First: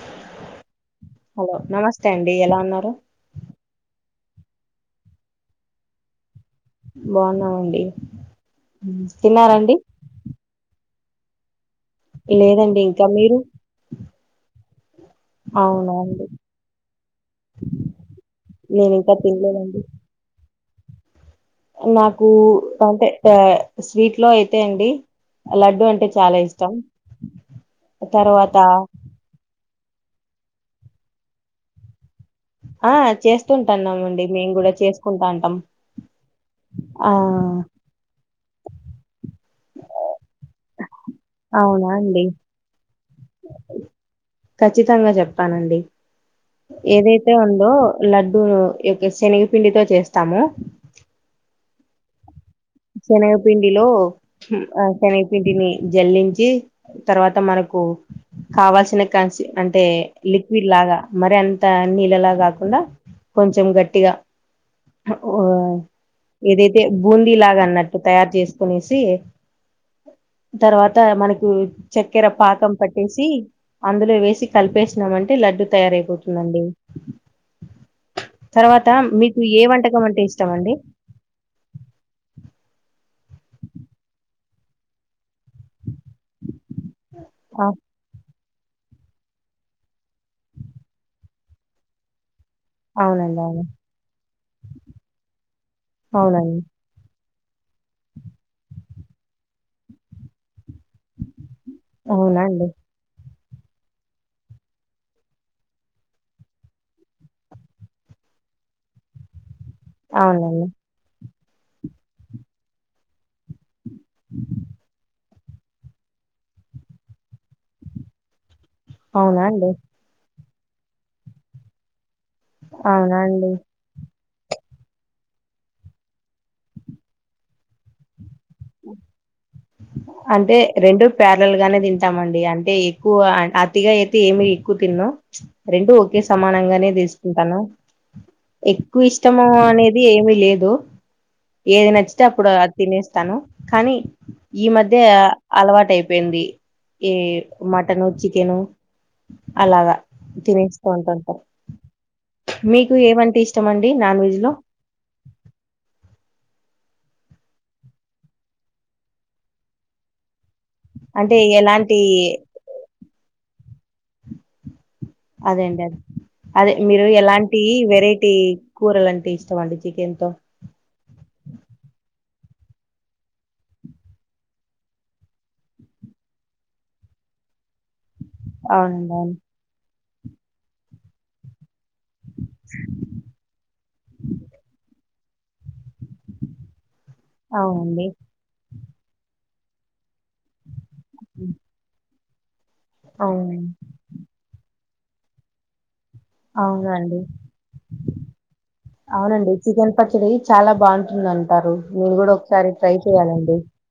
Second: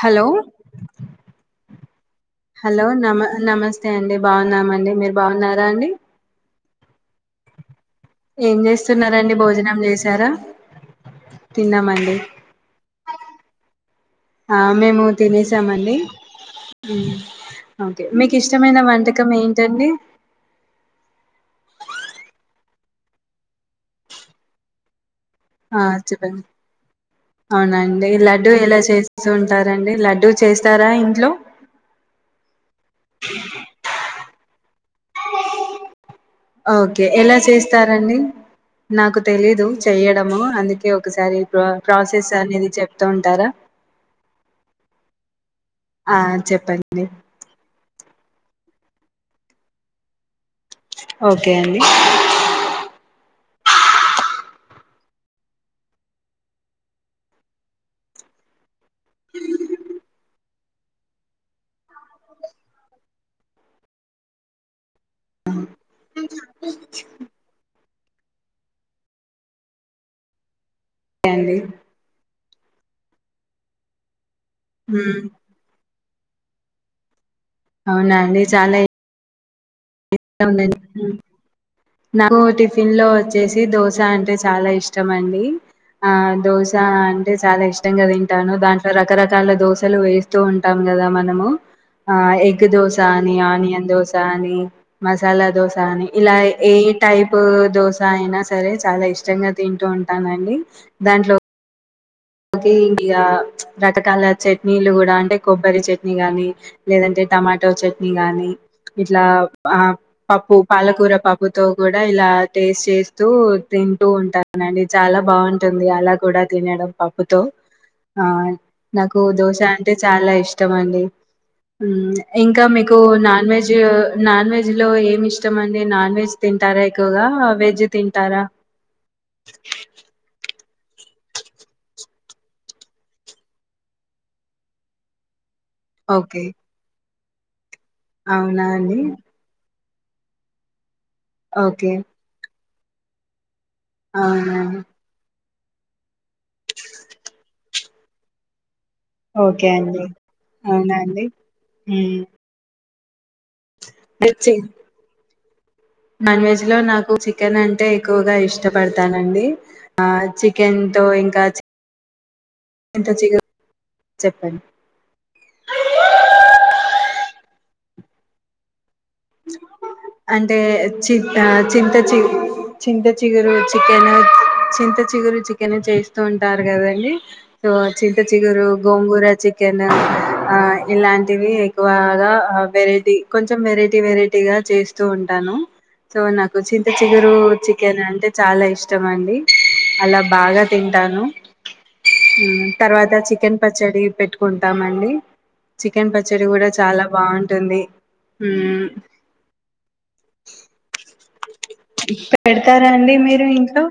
Hello hello నమస్తే అండి ఎలా హలో ఉన్నారు నమ నమస్తే అడి బాగున్నామండి మీరు బాగున్నారా అండి బాగున్నావండి ఏం చేస్తున్నారంండి భోజనం చేసారా తిన్నామండి లేదండి ఇంకా మీరు మేము అవునా తినేసామండి అండి ఓకే మీకు ఇష్టమైన నేను ఇంకా వంటకం తినలేదండి ఏంటండి నాకు అంటే స్వీట్ లో అయితే అండి లడ్డు అంటే ఆచ్చపో చాలా ఇష్టం అవునండి లడ్డూ తర్వాత ఎలా చేస్తు ఉంటారు రండి లడ్డూ చేస్తారా ఇంట్లో ఆ చేస్తుంటాన్నామండి మేము కూడా చేసుకుంటా అంటాం ఓకే ఆ ఎలా చేస్తారంండి నాకు తెలియదు చేయడం అవునా అండి అనేది చెప్తూ ఉంటారా ఖచ్చితంగా చెప్పానండి ఆ చెప్పండి ఏదైతే ఉందో లడ్డూ యొక్క శనగపిండితో చేస్తాము ఓకే అండి శనగపిండిలో ఆ శనగపిండిని జల్లించి తర్వాత మనకు కావాల్సిన చిన్న కాక్ష అంటే లిక్విడ్ లాగా మరి అంత నీళ్ళలా కాకుండా కొంచెం గట్టిగా ఏదైతే బూందీ లాగా అన్నట్టు తయారు చేసుకునేసి తర్వాత ఓకే మనకు అండి చక్కెర పాతం పట్టేసి అందులో వేసి కలిపేసామ ఉమ్, అే లడ్డు తయారయిపోతుంది ందండి అవునండి చాలా నువవు ఏ వంట నాకు టిఫిన్ లో వచ్చేసి దోశ అంటే చాలా ఇష్టం అండి ఆ దోశ ఆ, చాలా ఇష్టంగాద ా దాంట్లో రకరకాల దోసలు వేస్తూ ఉంటాం కదా మన దోస అని అవునండి అవును ఆనియన్ దోస అని ఆ మసాలా దోస కానీ ఇలా అవునండి ఏ టైప్ ఉప్పు దోస అయినా సరే చాలా ఇష్టంగా తింటూ ఉంటానండి దాంట్లో అవునా అండి కే ఇండియా రకకాల చట్నీలు కూడా అంటే కొబ్బరి చట్నీ గాని లేదంటే టమాటో చట్నీ గాని ఇట్లా ఆ పప్పు అవునండి పాలకూర పాప్పు ఉప్పుతో కూడా ఇలా టేస్ట్ చేస్తూ తింటూ ఉంటానండి చాలా బాగుంటుంది అలా కూడా తినడం పాపుతో ఆ నాకు అవునా దోశ అండి అంటే చాలా ఇష్టం ఇష్టమడి ఇంకా మీకు నాన్ అవునండి వెజ్ నాన్ వెజ్ లో ఏమి ఇష్టం అండి నాన్ వెజ్ తింటారా ఎక్కువగా వెజ్ తింటారా అఓ అంటే రెండు ప్యారల్ గానే తింటామండి అంటే ఎక్కువ అతిగా అయితే ఏమి ఎక్కువ తిన్నా రెండు ఓకే సమానంగానే తీసు ఎంతాను అవునా అండి ఎక్కువ ఇష్టము అనేది అది ఏమిీ లేదు ఏది ఓకే నచ్చట్ అప్పుడు తినేస్తాను కానీ అవునా ఈ మధ్య అలవాటు అయిపోయింది ఈ మటన్ చికెను ఓకే అలాగా అండి తినేస్తూ అవునా అండి ఏవంటంటి ఇష్టమండి నాన్ వెజ్ లో మ్మ్ నాన్ వెజ్ లో నాకు చికెన్ అంటే ఎక్కువగా ఇష్టపడతానండి చె అంటే ఎలాంటి ఎంత చీక చెప్పను అదే అండి అదే అదే మీరు ఎలాంటి వెరైటీ కూరలంటే ఇష్టం అండి చికెన్ తో అంటే చి చింత చి చింత చిగురు చికెన్ చింత చిగురు చికెన్ చేస్తూ ఉంటారు కదండి సో చింత చిగురు అవునండి గోంగూర అవును చికెన్ ఆ ఇలాంటివి బాగా వెరైటీ కొంచెం వెరైటీ వెరైటీగా చేస్తూ ఉంటాను సో నాకు చింత చిగురు చికెన్ అవునండి అంటే చాలా ఇష్టం ఇష్ట అండి అలా బాగా తంటను ఆ తర్వాత చికెన్ అవును పచ్చడి పెట్టుకుంటామం చ చికెన్ పచ్చడి కూడా చాలా అవునండి బాగుంటుంది అవునండి చికెన్ పచ్చడి చాలా బాగుంటుంది మడి ారు నేను కూడా ఒకసారి పెడతారా ట్రై అండి మీరు చేయాలండి ఇంట్లో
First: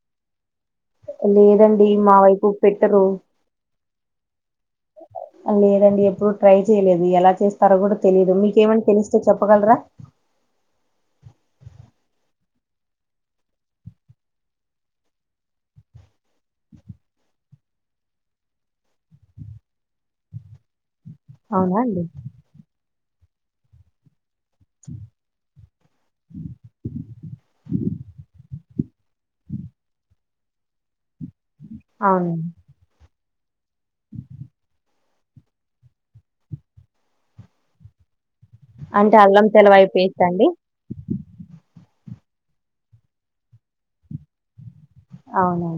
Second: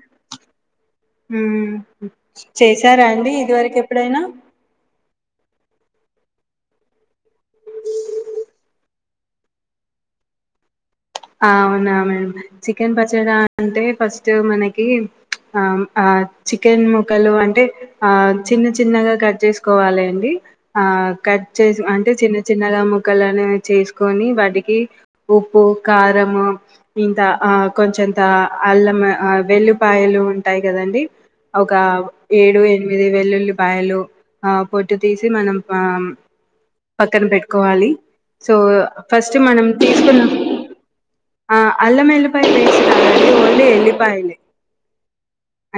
మ్మ్ లేదండి మా వైపు పెట్టరు చేసారా అండి ఇది వరకు ఎప్పుడైనా లేదండి ఎప్పుడు ట్రై చేయలేదు ఎలా చేస్తారో కూడా తెలియదు మీకేమని తెలిస్తే చెప్పగలరా అవునా మ్యాడం చికెన్ పచ్చడా అంటే ఫస్ట్ మనకి చికెన్ ముక్కలు అంటే చిన్న చిన్నగా కట్ చేసుకోవాలి అండి కట్ అవునా చేసి అండి అంటే చిన్న చిన్నగా ము క్కనే చేసుకొని వాటి ఇకి ఒప్పు కారంము ఇంత ఆ కొంచంత అల్లమ వెల్లులిపాయలు ఉంటాయి కదంీ ఒక అవునండి ఏడు ఎనిమిది వెల్లు బయలు ఆ పొట్టు తీసి మనం ఆ పక్కన పెట్టుకోవాలి సో అంటే ఫస్ట్ అల్లం మనం తెలవాయి పేస్ట్ తీసుకున్నాం అండి ఆ అల్లం ఎల్లిపాయల్ వసిత అలీ ఎల్లిపాయలే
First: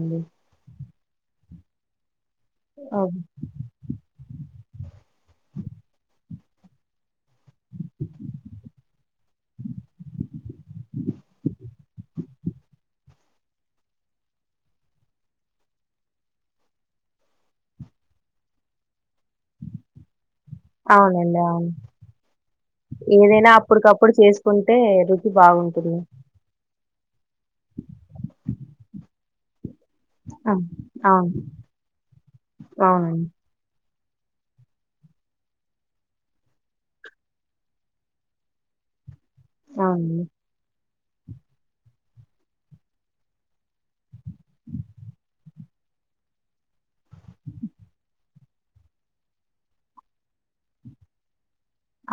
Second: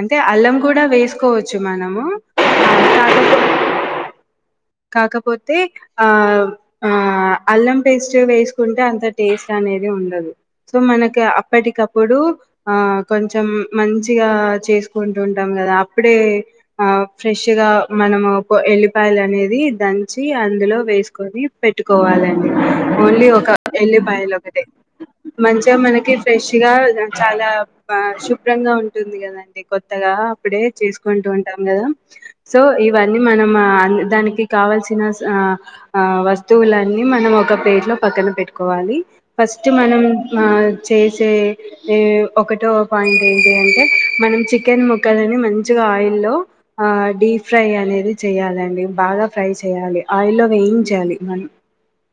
అంటే అల్లం కూడా వేస్ తీసుకోవచ్చు మనము ఆహ్, అ కాకపో కాకపోతే ఆ ఆ అల్లం పేస్ట్ వేసుకుంటే అంత టేస్ట్ అనేది ఉండదు సో మనకి అప్పటికప్పుడు ఆ కొంచెం మంచిగా చేసుకుంటు ఉంటాం కదా అప్పుడే ఆ ఫ్రెష్గా మనము ఎల్లిపాయలు అనే ది దంచ్ తి అందులో అవునండి వేసుకొని అవును పెట్టుకోవాలండి ఓన్లీ ఒక ఏదైనా అప్పటికప్పుడు ఎల్లిపాయలు ఒకటె చేసుకుంటే రుచి మంచిగా బాగుంటుంది మనకి ఫ్రెష్ గా చాలా బా శుభ్రంగా ఉంటుంది కదా అంటే కొత్తగా ఆ, అప్పుడే చేసుకుంటూ అవును ఉంటాం కదా సో ఇవన్నీ అవునండి మనం ఆ దానికి కావలసిన సా ఆ వస్తువులన్నీ మనం ఒక ప్లేట్ లో పక్కన పెట్టుకోవాలి ఫస్ట్ మనం అవునండి మా చేసే ఏ ఒకటో పాయింట్ ఏంటి అంటే మనం చికెన్ ముక్కలని మంచిగా ఆయిల్లో ఆ డీప్ ఫ్రై అనేది చేయాలండి బాగ ఫ్రై చేయాలి ఆయిల్లో వేయించాలి మనం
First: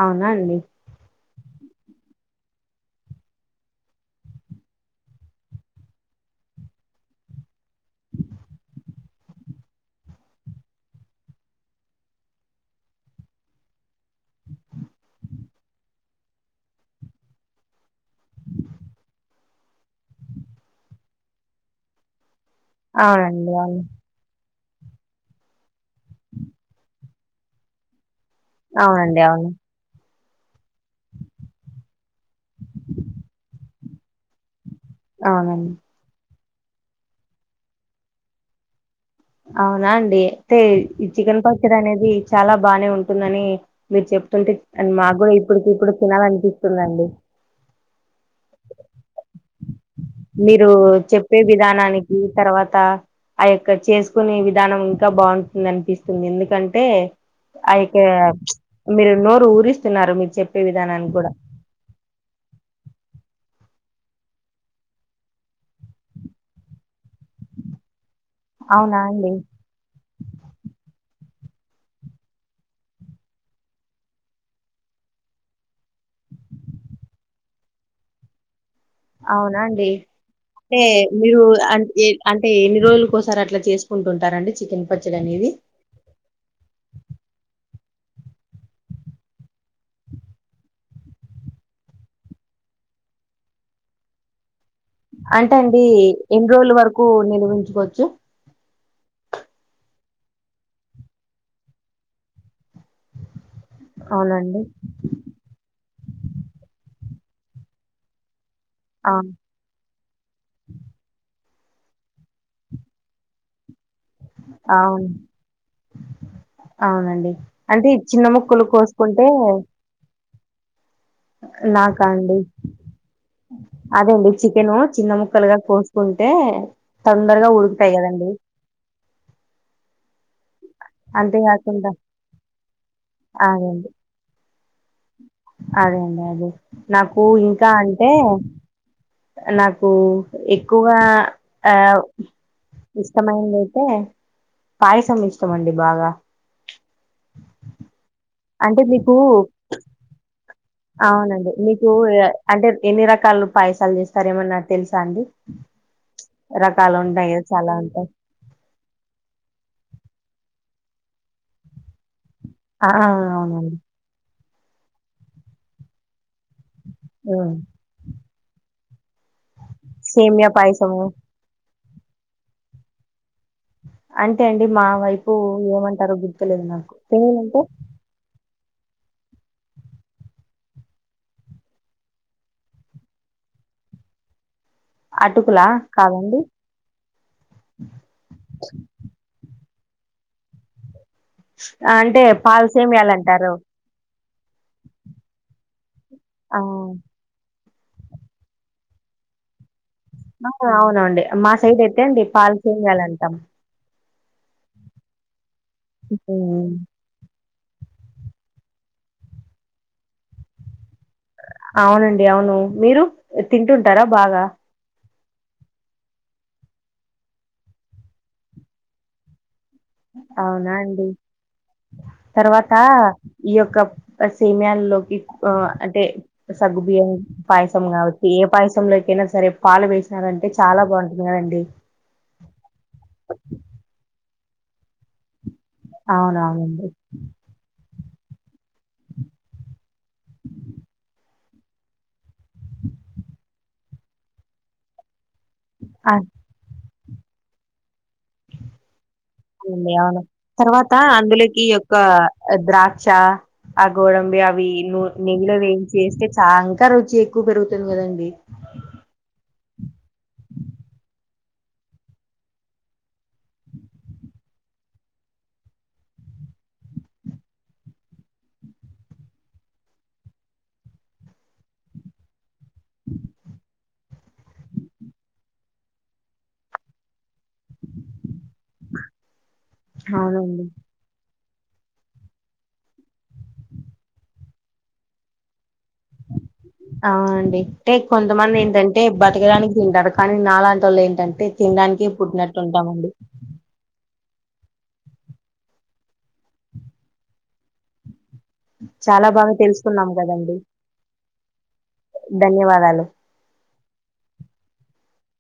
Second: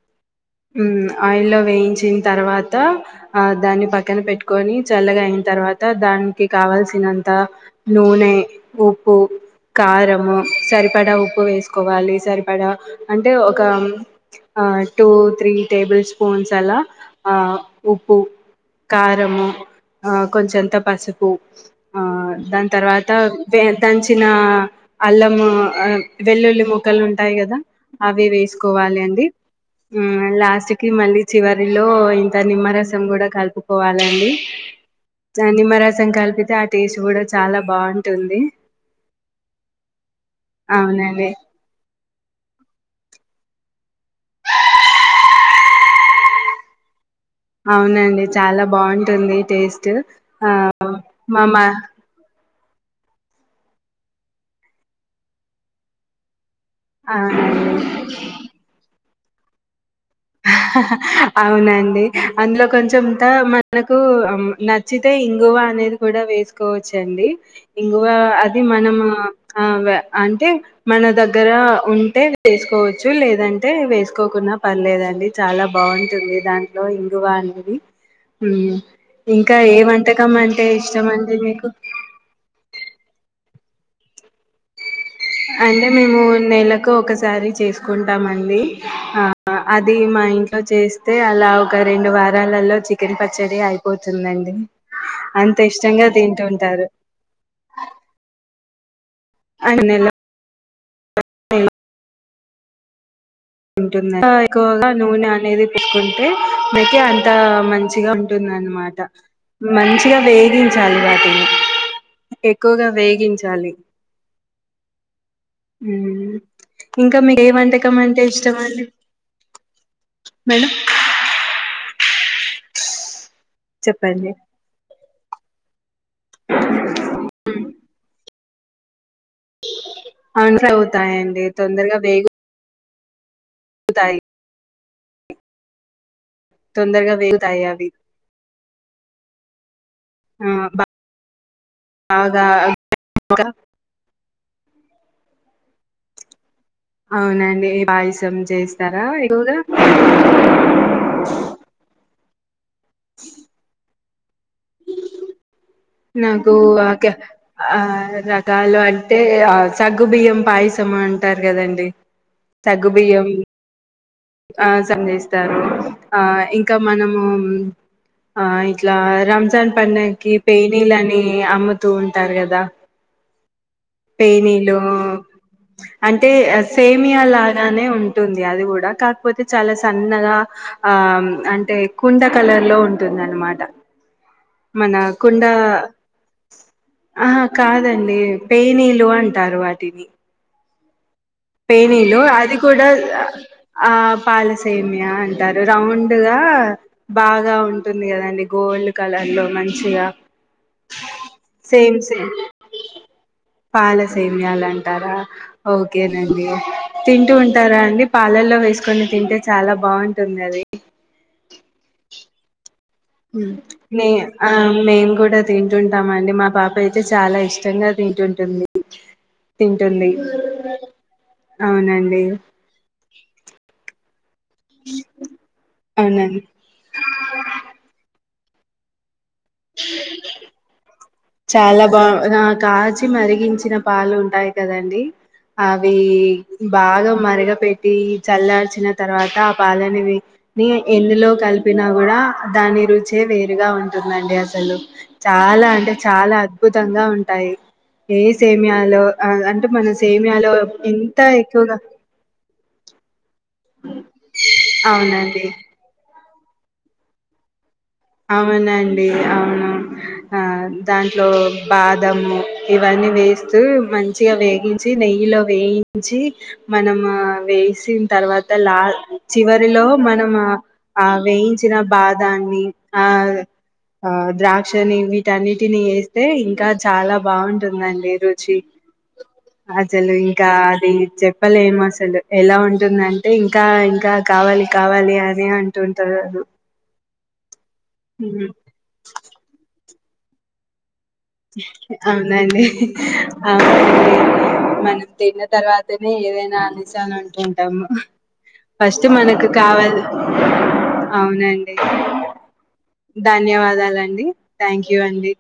అవునా అండి మ్మ్ ఆయిల్లో వేయించిన్ తర్వాత దాన్ని పక్కన పెట్టుకొని చల్లగా అయిన తర్వాత దానికి కావాల్సినంత నూనె ఉప్పు కారము సరిపడా ఉప్పు వేసుకొ కొవాలి సరిపడా అంటే ఒక ఆ టూ త్రీ టేబుల్ స్పూన్స్ అలా ఆ ఉప్పు కారము ఆ కొంచంత పసుపు ఆ దాని తర్వాత అవునండి వె అవును దంచిన అల్లం ఆ వెల్లుల్లి మోక్కలు ఉంటాయి కదా అవి అవి వేసుకోవాలి అవునండి అండి అవును హమ్ మళ్ళీ లాస్ట్ కి మళ్ళీ చివరిలో ఇంత నిమ్మరసం కూడా కలుపుకోవాలండి స అవునండి నిమ్మరసం కలిపి తే ఆ టేస్ట్ కూడా చాలా బాగుంటుంది అవునా అండి అయితే ఈ అవునండి చికెన్ పచ్చడి అనేది అది చాలా బానే ఉంటుందని మీరు చెప్తుంటే అది మాకు కూడా ఇప్పుడుకి ఇప్పుడు తినాలనిపిస్తుందండి ట్ మీరు చెప్పే విధానానికి తర్వాత ఆ యొ క చేసుకునే విధానం ఇంకా బాగుంటుంది అనిపిస్తుంది ఎందుకం టె అవునండి ఆ [unintelligible] మీరు నోరు ఊరిస్తున్నారు మీర్ అవునండి అందులో కొంచంత మ మనకు నచ్చితే ఇంగువ అనేది కూడా వేసుకోవ వచ్చండి ఇంగువ అది అవునా మనమూ అండి ఆ వే అంటే మన దగ్గ గ్గర ఉంటే వేసుకోవచ్చు లేదంటే వేసుకోకున్నా పర్లేదండి చాలా బాగుంటుంది దాంట్లో ఇంగువ అనేది హమ్ ఇంకా అవునా ఏ అండి వంటకం అంటే ఇష్టం అండి మీకు రోల్లు కోసారి అట్లా చేసుకుంటుంటారండి చికెన్ పచ్చడి అనేది అంటే మేము నెలకు ఒకసారి చేసుక్ కుంటామండి ఆ అది మా ఇంట్లో చేస్తే అలా ఒక రెండు వారాలలో చికెన్ పచ్చడి అయిపోతుందండి అంటే అంత అండి ఇష్టంగా ఎన్ని రోజుల తింటుంటారు వరకు నిర్మించుకోవచ్చు ఆరునెల ఉంటుంది అవునండి ఎక్కువగా నూనె అనేది చసుకుంటే మీకె అంత మంచిగా ఉంటుందిన్నమాట ఆ అమాట మంచిగా వేగించాలి వాటిని ఎక్కువగా వేగించాలి అవును ఇంకా మీకు ఏ వంటకం అంటే ఇష్ ముక్కులు కోసుకుంటే మేడం నాకా అండి అదేండి చెప్పండి చికెను చిన్న ముక్కలుగా కోసుకుంటే తొందరగా ఉడుకుతాయి కదండి అవును వుడుకుతయండి అంతేకాకుండా తొందరగా వేగు అదండి అదే అంే అదే తొందరగా నాకు వేగుతాయి ఇంకా అవి అంటే నా నాకు ఆ ఎక్కువగా బాగా ఇష్టమైందియితే పాయస్ ంమిష్టం అండి బాగా అవునండియి అంటే చేయిస్తారా మీకు ఇగా అవునండి మీకు పో అంటే ఎన్ని రకాలు పాయసాలు చేస్త నాకు రకాలు ఉంటాయి కదా చాలా ఆ ఉంటాయి రకాలు అంటే ఆ సగ్గు బియ్యం పాయస ఇస్తమా అంటారు కదంీ ఆ అవునండి ఆ సందయిస్తారు ఆ ఇంకా మనము ఉమ్. ఆ ఇలా రమ్జా పకి సేమియా పాయసము పెనీల్ని అమ్మ వ తూ ఉంటారు కదా అంటే అండి పేనీలు మా వైపు ఏమంటారో అంటే గుర్తులేదు నాకు సేమియా తమంటే లాగానే ఉంటుంది అది కూడా కాకపోతే చాలా సన్నగా ఆ అంటే కుండ కలర్ లో ఉంటుంది అనమాట మన కుండ అటుకులా కాదండి ఆ కాదండి పేనీలు అంటారు వా ిని ఆ, పేనీలు అంటే అది పాల్ కూడా సేమియాలు అంటారు ఆ పాలసేమ్య అంటారు రౌండ్ పడుగా ఆ బాగా ఉంట ంది కదండి గోల్డ్ కలర్ లో మంచిగా అవునండి మా సైడ్ సేమ్ ఎతే అండి పాలు చేయాలంటాం సేమయాలంటారా ఓకే డి ఉమ్. తింటూ ఉంట తస్తారా అండి పాలర్ లో వేసుకొని తింటే చాలా బాగుంటుంది అది అవునండి అవును మీరు తింటుంటారా బాగా క్క తింటుంటామండి మా పాప అయితే చాలా ఇష్టంగా తింటుంటుంది తింటుంది అవునా అండి అవునండి తర్వాత ఈయొక్క సేమయాల్లోకి అంటే అవునండి సగుబియం పాయసం కావచ్చు ఏ పాయసంలోకైన కదండి చాలా బా నా కాచి మరిగించిన పాలు ఉంటాయి కదండి అవి అవునవునండి బాగా మరగ పెట్టి చల్లార్చిన తర్వాత ఆ పాలనిని ఎందులో కలిపినా కూడా దాని రుచే వేరుగా ఉంటుందండి అ లు చాలా అంటే ఆ! చాలా అద్భుతం గా ఉంటాయి ఏ సేమయాలో అవునండి అవును తర్వాత అందులోకి ఎక్కువగా యొక్క ద్రాక్ష ఆ గోడంబి అవి అవునండి నెయ్యిలో వేయించి ఏస్త సాంకా రుచి ఎక్కువ పెరుగు అవునండి అవును ఆ దాంట్లో బాదము ఇవన్నీ వేస్తూ మంచిగా వేగించి నెయ్యిలో వేయించి మనము వేసిన తర్వాత లా చివరిలో మనం ఆ వేయించిన బాదాన్ని ఆ ఆ ద్రాక్షని వీటన్నిటిని వేస్తే ఇంకా చాలా బాగుంటుందండి ర చి అసలు ఇంకా అవునండి అది చె పప్పలే ఏం అసలు ఎలా ఉంటుందంటే ఇంకా ఇంకా కావాలి కావాలి అని అంటే టున్టార్ అవునండి అంటే కొంతమంది ఏంటంటే బతకడానికి తిండు కానీ నాలాంట వాళ్ అవునండి అవునండి మనం తిన్న తర్వాతనే ఏదైనా ఆనేశాల అంటుంటాము ఫస్ట్ చాలా మనకు బాగా కావాల తెలుసుకున్నాం కదండి అవునండి ధన్యవాదాలు ధన్యవాదాలండి థ్యాంక్ యూ వండి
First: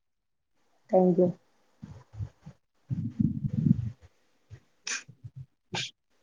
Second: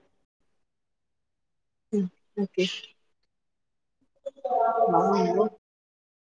థ్యాంక్ యూ ఓకే [inaudible]